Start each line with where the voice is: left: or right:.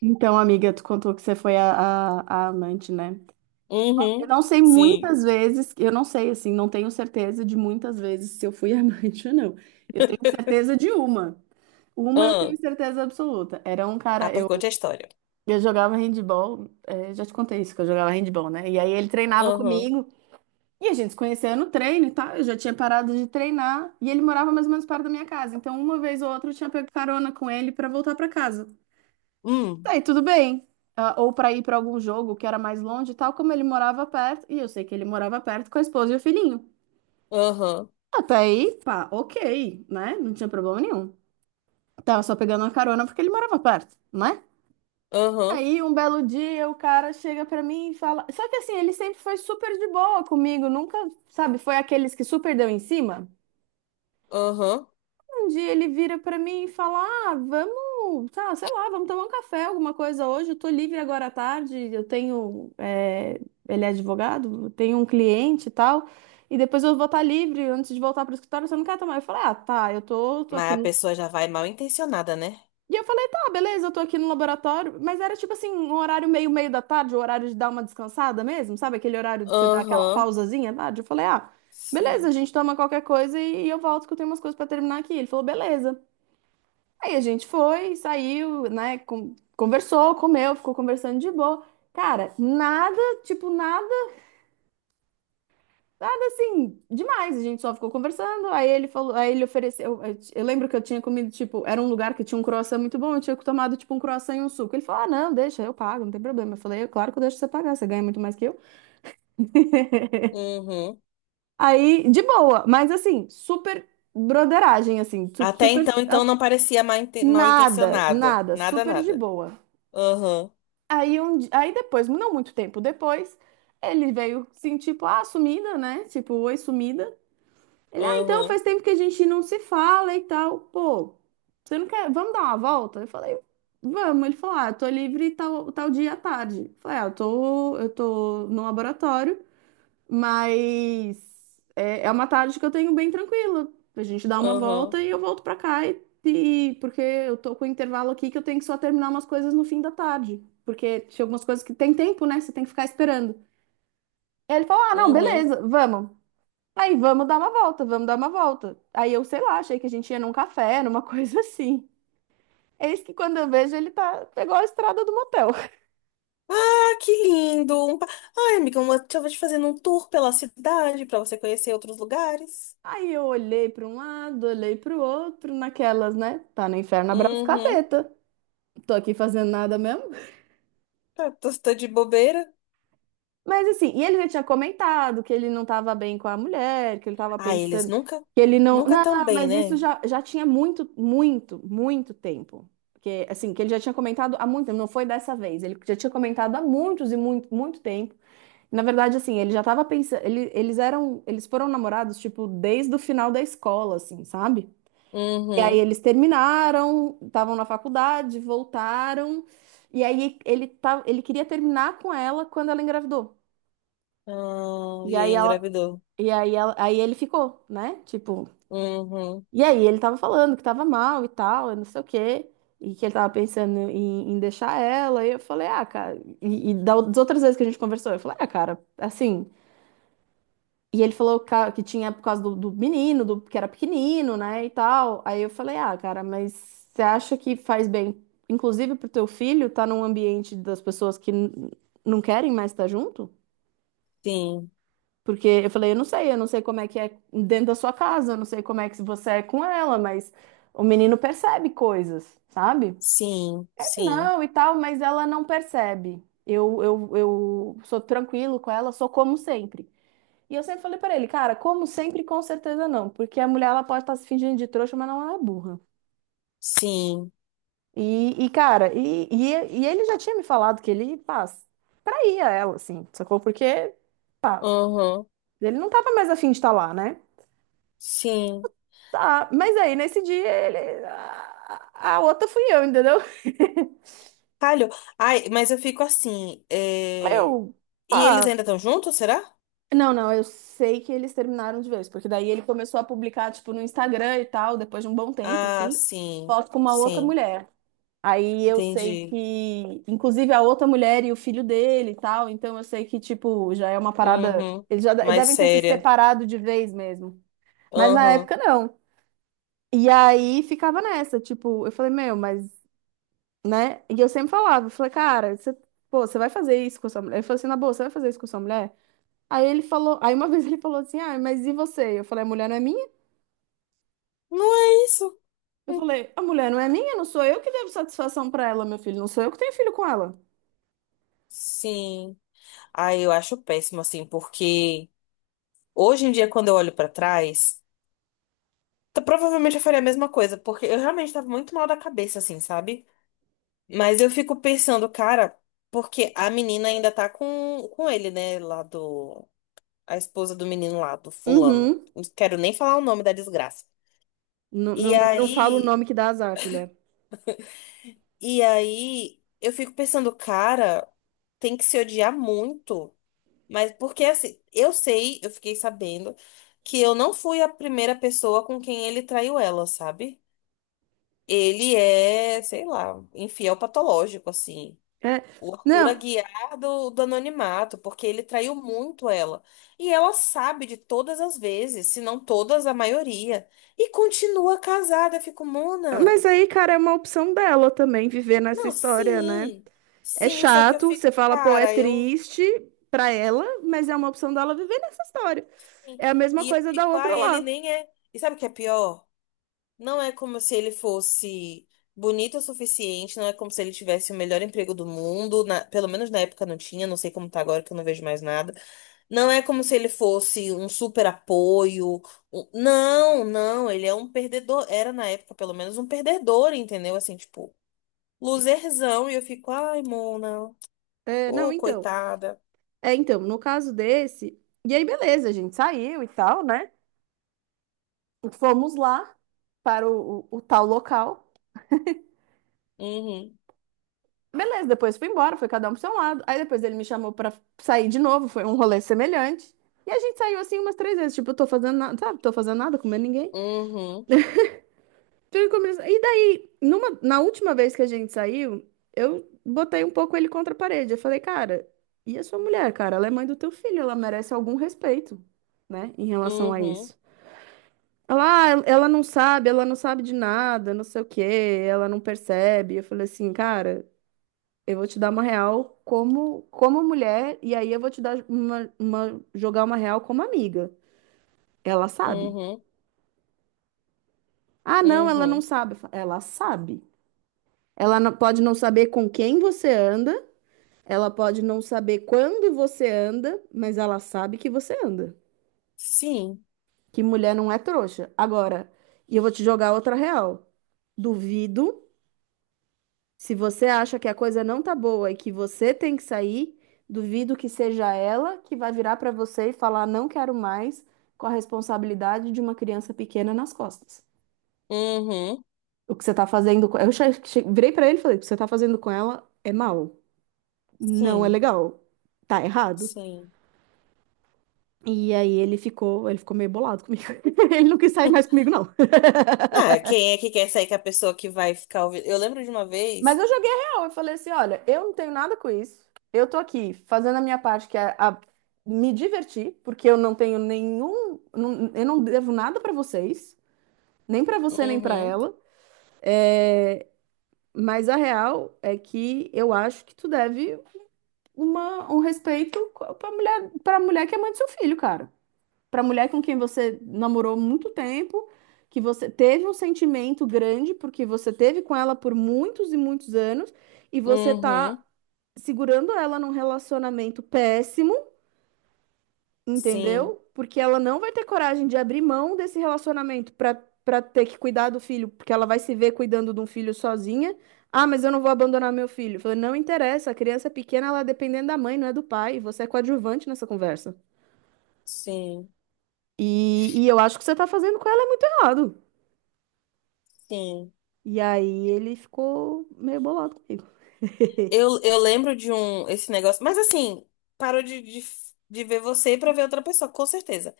right: Então, amiga, tu contou que você foi a amante, né? Eu
left: Uhum.
right: não sei
left: Sim.
right: muitas vezes, eu não sei, assim, não tenho certeza de muitas vezes se eu fui amante ou não. Eu tenho certeza de uma. Uma eu tenho
left: Ah,
right: certeza absoluta. Era um cara,
left: pois
right: eu,
left: conte a história.
right: eu jogava handball, é, já te contei isso, que eu jogava handball, né? E aí ele treinava
left: Aham.
right: comigo, e a gente se conhecia no treino e tal, eu já tinha parado de treinar, e ele morava mais ou menos perto da minha casa. Então, uma vez ou outra eu tinha pego carona com ele pra voltar pra casa.
left: Hum.
right: Tá, e tudo bem. Ah, ou para ir para algum jogo que era mais longe, e tal como ele morava perto, e eu sei que ele morava perto com a esposa e o filhinho.
left: Aham.
right: Até aí, pá, ok, né? Não tinha problema nenhum. Tava só pegando uma carona porque ele morava perto, né?
left: Aham.
right: Aí um belo dia o cara chega pra mim e fala. Só que assim, ele sempre foi super de boa comigo, nunca, sabe, foi aqueles que super deu em cima.
left: Aham.
right: Um dia ele vira pra mim e fala: ah, vamos, tá, sei lá, vamos tomar um café, alguma coisa hoje. Eu tô livre agora à tarde. Eu Ele é advogado, eu tenho um cliente e tal. E depois eu vou estar livre antes de voltar pro escritório. Você não quer tomar? Eu falei: ah, tá, eu tô
left: Mas
right: aqui
left: a
right: no.
left: pessoa já vai mal intencionada, né?
right: E eu falei: tá, beleza, eu tô aqui no laboratório. Mas era tipo assim, um horário meio da tarde, o horário de dar uma descansada mesmo, sabe? Aquele horário de você dar aquela
left: Aham.
right: pausazinha à tarde. Eu falei: ah. Beleza, a
left: Sim.
right: gente toma qualquer coisa e eu volto que eu tenho umas coisas pra terminar aqui. Ele falou, beleza. Aí a gente foi, saiu, né? Conversou, comeu, ficou conversando de boa. Cara, nada, tipo, nada, nada assim, demais. A gente só ficou conversando. Aí ele falou, aí ele ofereceu. Eu lembro que eu tinha comido, tipo, era um lugar que tinha um croissant muito bom. Eu tinha tomado, tipo, um croissant e um suco. Ele falou: ah, não, deixa, eu pago, não tem problema. Eu falei: "É claro que eu deixo você pagar, você ganha muito mais que eu."
left: Uhum.
right: Aí, de boa, mas assim, super broderagem, assim,
left: Até então, não parecia mal, mal
right: Nada,
left: intencionada.
right: nada,
left: Nada,
right: super de
left: nada.
right: boa.
left: Aham.
right: Aí, aí depois, não muito tempo depois, ele veio assim, tipo, ah, sumida, né? Tipo, oi, sumida. Ele, ah, então
left: Aham.
right: faz tempo que a gente não se fala e tal. Pô, você não quer, vamos dar uma volta? Eu falei, vamos. Ele falou, ah, eu tô livre tal, tal dia à tarde. Eu falei, ah, eu tô no laboratório. Mas é uma tarde que eu tenho bem tranquila. A gente dá uma
left: Aham.
right: volta e eu volto pra cá porque eu tô com um intervalo aqui que eu tenho que só terminar umas coisas no fim da tarde, porque tinha algumas coisas que tem tempo, né? Você tem que ficar esperando. Aí ele falou: "Ah, não,
left: Uhum.
right: beleza, vamos." Aí vamos dar uma volta, vamos dar uma volta. Aí eu, sei lá, achei que a gente ia num café, numa coisa assim. Eis que quando eu vejo ele tá pegou a estrada do motel.
left: Ah, que lindo! Ai, amiga, uma... deixa eu te fazendo um tour pela cidade pra você conhecer outros lugares.
right: Aí eu olhei para um lado, olhei para o outro, naquelas, né? Tá no inferno, abraço
left: Uhum.
right: capeta. Tô aqui fazendo nada mesmo.
left: Tá, tô de bobeira.
right: Mas assim, e ele já tinha comentado que ele não tava bem com a mulher, que ele tava
left: Ah, eles
right: pensando
left: nunca,
right: que ele não.
left: nunca tão
right: Não,
left: bem,
right: mas isso
left: né?
right: já tinha muito, muito, muito tempo. Que, assim, que ele já tinha comentado há muito tempo, não foi dessa vez. Ele já tinha comentado há muitos e muito, muito tempo. Na verdade, assim, ele já tava pensando. Eles eram. Eles foram namorados, tipo, desde o final da escola, assim, sabe? E aí
left: Uhum.
right: eles terminaram, estavam na faculdade, voltaram. E aí ele tá, ele queria terminar com ela quando ela engravidou.
left: Ah,
right: E
left: e aí
right: aí ela,
left: engravidou.
right: Aí ele ficou, né? Tipo,
left: Uhum.
right: e aí ele tava falando que tava mal e tal, e não sei o quê, e que ele tava pensando em, em deixar ela. E eu falei: "Ah, cara, e das outras vezes que a gente conversou," eu falei: "Ah, cara, assim." E ele que tinha por causa do menino, do, que era pequenino, né, e tal. Aí eu falei, ah, cara, mas você acha que faz bem, inclusive pro teu filho, estar num ambiente das pessoas que não querem mais estar junto?
left: Sim,
right: Porque eu falei, eu não sei como é que é dentro da sua casa, eu não sei como é que você é com ela, mas o menino percebe coisas, sabe?
left: sim,
right: Ele
left: sim,
right: não e tal, mas ela não percebe. Eu sou tranquilo com ela, sou como sempre. E eu sempre falei pra ele, cara, como sempre, com certeza não, porque a mulher ela pode estar se fingindo de trouxa, mas não é burra.
left: sim.
right: E, cara, ele já tinha me falado que ele, pá, saía ela, assim, sacou? Porque, pá,
left: Uhum.
right: ele não tava mais afim de estar lá, né?
left: Sim.
right: Tá, mas aí nesse dia ele. A outra fui eu, entendeu?
left: Calho. Ai, mas eu fico assim.
right: Eu,
left: E eles
right: pá.
left: ainda estão juntos, será?
right: Não, não, eu sei que eles terminaram de vez, porque daí ele começou a publicar, tipo, no Instagram e tal, depois de um bom tempo,
left: Ah,
right: assim,
left: sim,
right: foto com uma outra
left: sim.
right: mulher. Aí eu sei
left: Entendi.
right: que, inclusive, a outra mulher e o filho dele e tal, então eu sei que, tipo, já é uma parada.
left: Uhum.
right: Eles já
left: Mais
right: devem ter se
left: séria.
right: separado de vez mesmo. Mas na
left: Uhum.
right: época não. E aí ficava nessa, tipo, eu falei, meu, mas, né? E eu sempre falava, eu falei, cara, você, pô, você vai fazer isso com a sua mulher? Ele falou assim, na boa, você vai fazer isso com a sua mulher? Aí ele falou, aí uma vez ele falou assim, ah, mas e você? Eu falei, a mulher não é minha?
left: Não é isso?
right: Eu
left: Hum,
right: falei, a mulher não é minha, não sou eu que devo satisfação pra ela, meu filho, não sou eu que tenho filho com ela.
left: sim. Ai, eu acho péssimo, assim, porque hoje em dia, quando eu olho pra trás. Provavelmente eu faria a mesma coisa, porque eu realmente tava muito mal da cabeça, assim, sabe? Mas eu fico pensando, cara, porque a menina ainda tá com ele, né? Lá do. A esposa do menino lá, do fulano.
right: Uhum.
left: Não quero nem falar o nome da desgraça.
right: Não,
left: E
right: não, não fala o
left: aí.
right: nome que dá azar, filha.
left: E aí. Eu fico pensando, cara, tem que se odiar muito. Mas porque, assim, eu sei, eu fiquei sabendo que eu não fui a primeira pessoa com quem ele traiu ela, sabe? Ele é, sei lá, infiel patológico, assim.
right: É,
left: O Arthur
right: não,
left: Aguiar do anonimato, porque ele traiu muito ela. E ela sabe de todas as vezes, se não todas, a maioria. E continua casada. Eu fico, Mona.
right: mas aí, cara, é uma opção dela também viver nessa
left: Não,
right: história, né?
left: sim.
right: É
left: Sim, só que eu
right: chato, você
left: fico,
right: fala, pô, é
left: cara, eu.
right: triste pra ela, mas é uma opção dela viver nessa história. É a mesma
left: E eu
right: coisa da
left: fico,
right: outra
left: ai, ele
right: lá.
left: nem é. E sabe o que é pior? Não é como se ele fosse bonito o suficiente, não é como se ele tivesse o melhor emprego do mundo, pelo menos na época não tinha, não sei como tá agora que eu não vejo mais nada. Não é como se ele fosse um super apoio. Não, não, ele é um perdedor, era na época pelo menos um perdedor, entendeu? Assim, tipo, loserzão, e eu fico, ai, Mona,
right: É, não,
left: ô,
right: então.
left: coitada.
right: É, então, no caso desse. E aí, beleza, a gente saiu e tal, né? Fomos lá para o tal local.
left: Uhum,
right: Beleza, depois fui embora, foi cada um pro seu lado. Aí depois ele me chamou pra sair de novo, foi um rolê semelhante. E a gente saiu assim umas três vezes, tipo, eu tô fazendo nada, sabe? Tô fazendo nada, comendo ninguém.
left: uhum,
right: E daí, numa, na última vez que a gente saiu, eu botei um pouco ele contra a parede. Eu falei, cara, e a sua mulher, cara? Ela é mãe do teu filho, ela merece algum respeito, né? Em relação a
left: uhum,
right: isso. Ela, "ah, ela não sabe de nada, não sei o quê, ela não percebe." Eu falei assim, cara. Eu vou te dar uma real como, como mulher, e aí eu vou te dar jogar uma real como amiga. Ela sabe.
left: uhum,
right: Ah, não, ela não
left: uhum.
right: sabe. Eu falo, ela sabe. Ela não- Pode não saber com quem você anda, ela pode não saber quando você anda, mas ela sabe que você anda.
left: Sim,
right: Que mulher não é trouxa. Agora, e eu vou te jogar outra real. Duvido. Se você acha que a coisa não tá boa e que você tem que sair, duvido que seja ela que vai virar pra você e falar não quero mais com a responsabilidade de uma criança pequena nas costas.
left: uhum,
right: O que você tá fazendo com... Virei pra ele e falei, o que você tá fazendo com ela é mal, não é
left: sim,
right: legal, tá errado.
left: sim.
right: E aí ele ficou meio bolado comigo. Ele não quis sair mais comigo, não.
left: Ah, quem é que quer sair com a pessoa que vai ficar ouvindo? Eu lembro de uma
right: Mas
left: vez.
right: eu joguei real. Eu falei assim: olha, eu não tenho nada com isso. Eu tô aqui fazendo a minha parte, que é me divertir, porque eu não tenho nenhum. Eu não devo nada pra vocês, nem pra você, nem pra
left: Uhum,
right: ela. Mas a real é que eu acho que tu deve uma, um respeito pra mulher que é mãe do seu filho, cara. Pra mulher com quem você namorou muito tempo, que você teve um sentimento grande, porque você teve com ela por muitos e muitos anos, e você tá
left: uhum,
right: segurando ela num relacionamento péssimo,
left: sim,
right: entendeu? Porque ela não vai ter coragem de abrir mão desse relacionamento pra para ter que cuidar do filho, porque ela vai se ver cuidando de um filho sozinha. Ah, mas eu não vou abandonar meu filho. Eu falei, não interessa, a criança é pequena, ela é dependendo da mãe, não é do pai. Você é coadjuvante nessa conversa.
left: sim,
right: E eu acho que você tá fazendo com ela é muito errado.
left: sim.
right: E aí ele ficou meio bolado comigo.
left: Eu lembro de um, esse negócio. Mas assim, parou de ver você pra ver outra pessoa, com certeza.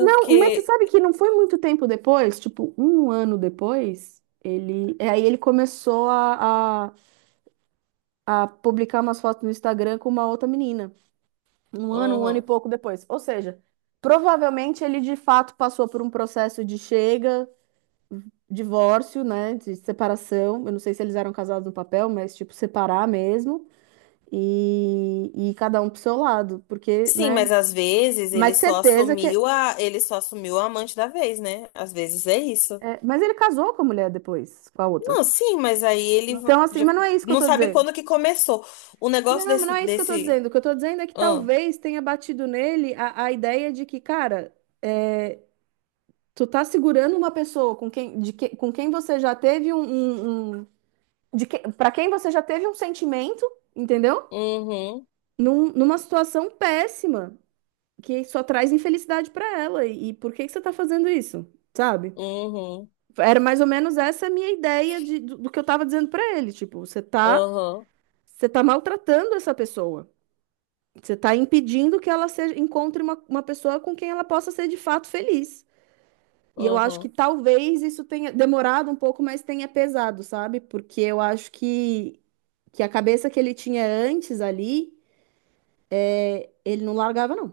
right: Não, mas você sabe que não foi muito tempo depois, tipo, um ano depois, Aí ele começou a publicar umas fotos no Instagram com uma outra menina. Um ano e
left: Uhum.
right: pouco depois. Ou seja, provavelmente ele de fato passou por um processo de chega, divórcio, né? De separação. Eu não sei se eles eram casados no papel, mas tipo, separar mesmo. E cada um pro seu lado, porque,
left: Sim, mas
right: né?
left: às vezes ele
right: Mas
left: só
right: certeza que.
left: assumiu a, ele só assumiu a amante da vez, né? Às vezes é isso.
right: É, mas ele casou com a mulher depois, com a outra.
left: Não, sim, mas aí
right: Então, assim,
left: já
right: mas não é isso que eu
left: não
right: tô
left: sabe
right: dizendo.
left: quando que começou. O negócio
right: Não, mas não
left: desse,
right: é isso que eu tô
left: desse,
right: dizendo. O que eu tô dizendo é que
left: ah,
right: talvez tenha batido nele a ideia de que, cara, é, tu tá segurando uma pessoa com quem você já teve para quem você já teve um sentimento, entendeu?
left: uhum.
right: Numa situação péssima, que só traz infelicidade pra ela. E por que que você tá fazendo isso? Sabe?
left: Uhum,
right: Era mais ou menos essa a minha ideia do que eu tava dizendo pra ele. Tipo,
left: uhum,
right: você tá maltratando essa pessoa. Você está impedindo que ela seja- encontre uma pessoa com quem ela possa ser de fato feliz. E eu acho que
left: uhum.
right: talvez isso tenha demorado um pouco, mas tenha pesado, sabe? Porque eu acho que a cabeça que ele tinha antes ali, ele não largava, não.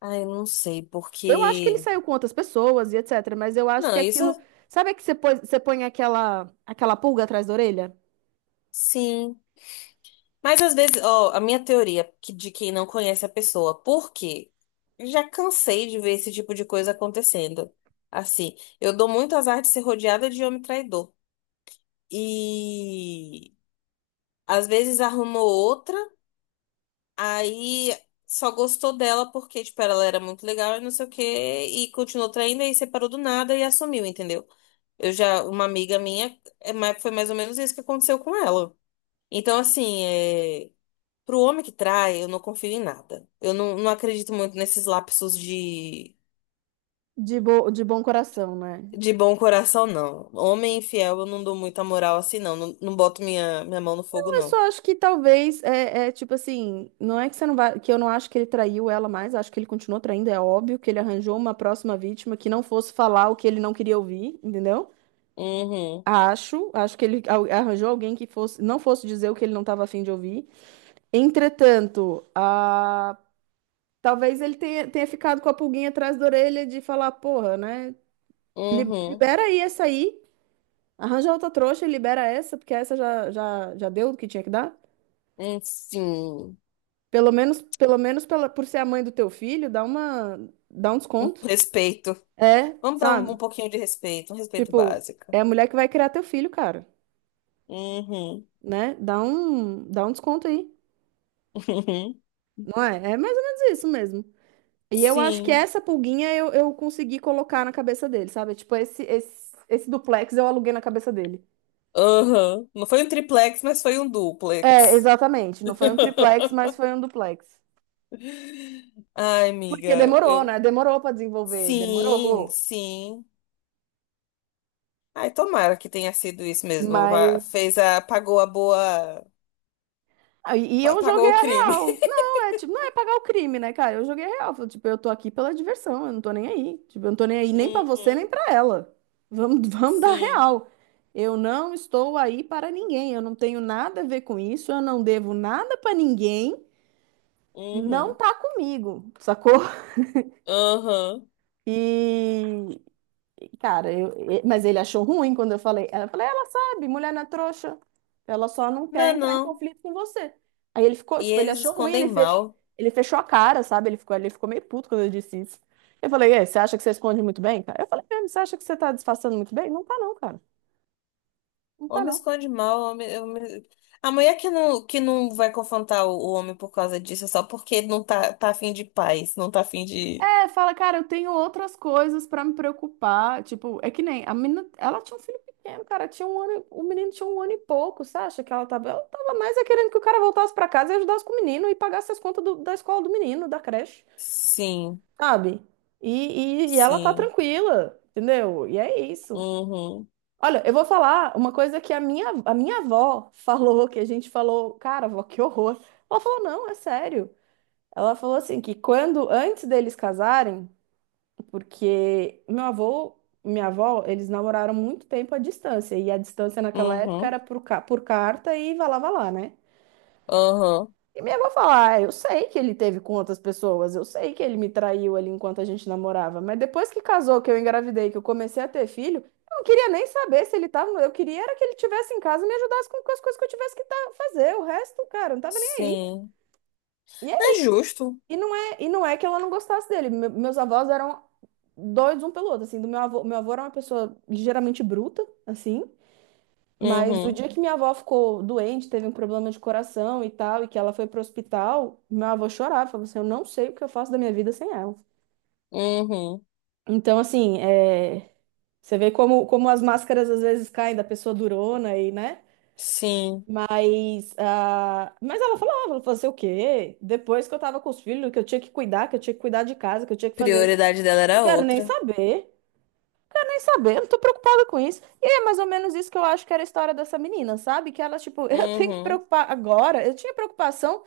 left: Ai, não sei,
right: Eu acho que ele
left: porque.
right: saiu com outras pessoas e etc. Mas eu acho
left: Não,
right: que
left: isso
right: aquilo. Sabe que você põe aquela pulga atrás da orelha?
left: sim. Mas às vezes, ó, a minha de quem não conhece a pessoa, por quê? Já cansei de ver esse tipo de coisa acontecendo. Assim, eu dou muito azar de ser rodeada de homem traidor. E às vezes arrumou outra, aí só gostou dela porque, tipo, ela era muito legal e não sei o quê, e continuou traindo, aí separou do nada e assumiu, entendeu? Eu já, uma amiga minha, é, mas foi mais ou menos isso que aconteceu com ela. Então, assim, é, pro homem que trai, eu não confio em nada. Eu não, não acredito muito nesses lapsos
right: De bom coração, né?
left: de bom coração, não. Homem infiel, eu não dou muita moral assim, não. Não, não boto minha mão no fogo,
right: Eu
left: não.
right: só acho que talvez tipo assim, não é que você não vai, que eu não acho que ele traiu ela mais, acho que ele continuou traindo, é óbvio que ele arranjou uma próxima vítima que não fosse falar o que ele não queria ouvir, entendeu?
left: Uhum,
right: Acho que arranjou alguém que fosse, não fosse dizer o que ele não estava afim de ouvir. Entretanto, talvez tenha ficado com a pulguinha atrás da orelha de falar, porra, né?
left: uhum,
right: Libera aí essa aí, arranja outra trouxa e libera essa, porque essa já deu o que tinha que dar.
left: sim.
right: Pelo menos por ser a mãe do teu filho, dá um
left: Um
right: desconto.
left: respeito.
right: É,
left: Vamos dar um, um
right: sabe?
left: pouquinho de respeito, um respeito
right: Tipo, é
left: básico.
right: a mulher que vai criar teu filho, cara,
left: Uhum,
right: né? Dá um desconto aí,
left: uhum,
right: não é? É mais ou menos isso mesmo. E eu acho que
left: sim.
right: essa pulguinha eu consegui colocar na cabeça dele, sabe? Tipo, esse duplex eu aluguei na cabeça dele.
left: Aham. Não foi um triplex, mas foi um
right: É,
left: duplex.
right: exatamente. Não foi um triplex, mas foi um duplex.
left: Ai,
right: Porque
left: amiga,
right: demorou,
left: eu.
right: né? Demorou pra desenvolver,
left: Sim,
right: demorou.
left: sim. Ai, tomara que tenha sido isso mesmo.
right: Mas
left: Fez a. Pagou a boa.
right: E eu
left: Pagou
right: joguei
left: o
right: a
left: crime.
right: real. Não, é tipo, não é pagar o crime, né, cara? Eu joguei a real. Falei, tipo, eu tô aqui pela diversão, eu não tô nem aí. Tipo, eu não tô nem aí nem pra você, nem
left: Uhum.
right: pra ela. Vamos, vamos dar
left: Sim.
right: real. Eu não estou aí para ninguém. Eu não tenho nada a ver com isso. Eu não devo nada pra ninguém. Não
left: Uhum.
right: tá comigo, sacou?
left: Aham.
right: E mas ele achou ruim quando eu falei. Ela falou, ela sabe, mulher não é trouxa. Ela só não quer
left: Não,
right: entrar em
left: não.
right: conflito com você. Aí ele ficou,
left: E
right: tipo, ele
left: eles
right: achou ruim,
left: escondem
right: ele fech...
left: mal.
right: ele fechou a cara, sabe? Ele ficou meio puto quando eu disse isso. Eu falei, e, aí, você acha que você esconde muito bem, cara? Eu falei, mesmo, você acha que você tá disfarçando muito bem? Não tá não, cara. Não tá
left: Homem
right: não.
left: esconde mal. A mulher que não vai confrontar o homem por causa disso é só porque não tá, tá afim de paz. Não tá afim de.
right: É, fala, cara, eu tenho outras coisas pra me preocupar. Tipo, é que nem a menina, ela tinha um filho pequeno, cara, tinha um ano, o menino tinha um ano e pouco, você acha que ela tava mais é querendo que o cara voltasse pra casa e ajudasse com o menino e pagasse as contas da escola do menino, da creche,
left: Sim,
right: sabe? E ela tá
left: sim.
right: tranquila, entendeu? E é isso.
left: Uhum.
right: Olha, eu vou falar uma coisa que a minha avó falou, que a gente falou, cara, avó, que horror. Ela falou, não, é sério. Ela falou assim que quando antes deles casarem porque meu avô, minha avó, eles namoraram muito tempo à distância. E a distância naquela época
left: Uhum.
right: era por carta e vai lá, né?
left: Aham.
right: E minha avó fala: ah, eu sei que ele teve com outras pessoas, eu sei que ele me traiu ali enquanto a gente namorava. Mas depois que casou, que eu engravidei, que eu comecei a ter filho, eu não queria nem saber se ele tava. Eu queria era que ele tivesse em casa e me ajudasse com as coisas que eu tivesse fazer. O resto, cara, eu não tava nem aí.
left: Sim.
right: E
left: Não é justo.
right: E não é, e não é que ela não gostasse dele. Meus avós eram doidos um pelo outro, assim, do meu avô era uma pessoa ligeiramente bruta, assim, mas o
left: Uhum.
right: dia que minha avó ficou doente, teve um problema de coração e tal, e que ela foi pro hospital, meu avô chorava, falava assim, eu não sei o que eu faço da minha vida sem ela.
left: Uhum.
right: Então, assim, é, você vê como, como as máscaras às vezes caem da pessoa durona aí né?
left: Sim.
right: Mas, ah, ela falou, fazer o quê? Depois que eu tava com os filhos, que eu tinha que cuidar, que eu tinha que cuidar de casa, que eu tinha que fazer isso.
left: Prioridade dela
right: Não
left: era
right: quero nem
left: outra.
right: saber. Quero nem saber, eu não tô preocupada com isso. E é mais ou menos isso que eu acho que era a história dessa menina, sabe? Que ela, tipo, eu tenho que
left: Uhum.
right: preocupar agora. Eu tinha preocupação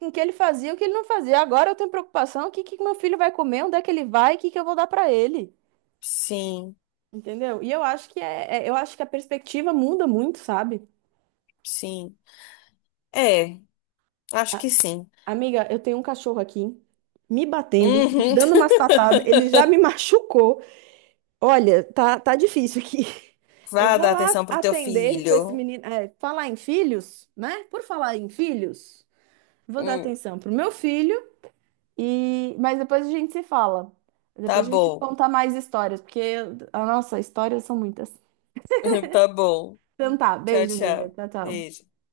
right: com o que ele fazia, o que ele não fazia. Agora eu tenho preocupação, o que que meu filho vai comer, onde é que ele vai, o que que eu vou dar pra ele.
left: Sim.
right: Entendeu? E eu acho que eu acho que a perspectiva muda muito, sabe?
left: Sim. É, acho
right: A-
left: que sim.
right: Amiga, eu tenho um cachorro aqui me batendo, me
left: Uhum.
right: dando umas patadas, ele já me machucou. Olha, tá difícil aqui. Eu
left: Vá
right: vou
left: dar
right: lá
left: atenção pro teu
right: atender para esse
left: filho.
right: menino. É, falar em filhos, né? Por falar em filhos, vou dar
left: Hum,
right: atenção pro meu filho e mas depois a gente se fala.
left: tá
right: Depois a gente
left: bom.
right: conta mais histórias, a nossa, histórias são muitas.
left: Tá bom.
right: Então tá,
left: Tchau,
right: beijo, amiga.
left: tchau.
right: Tchau, tchau.
left: Beijo.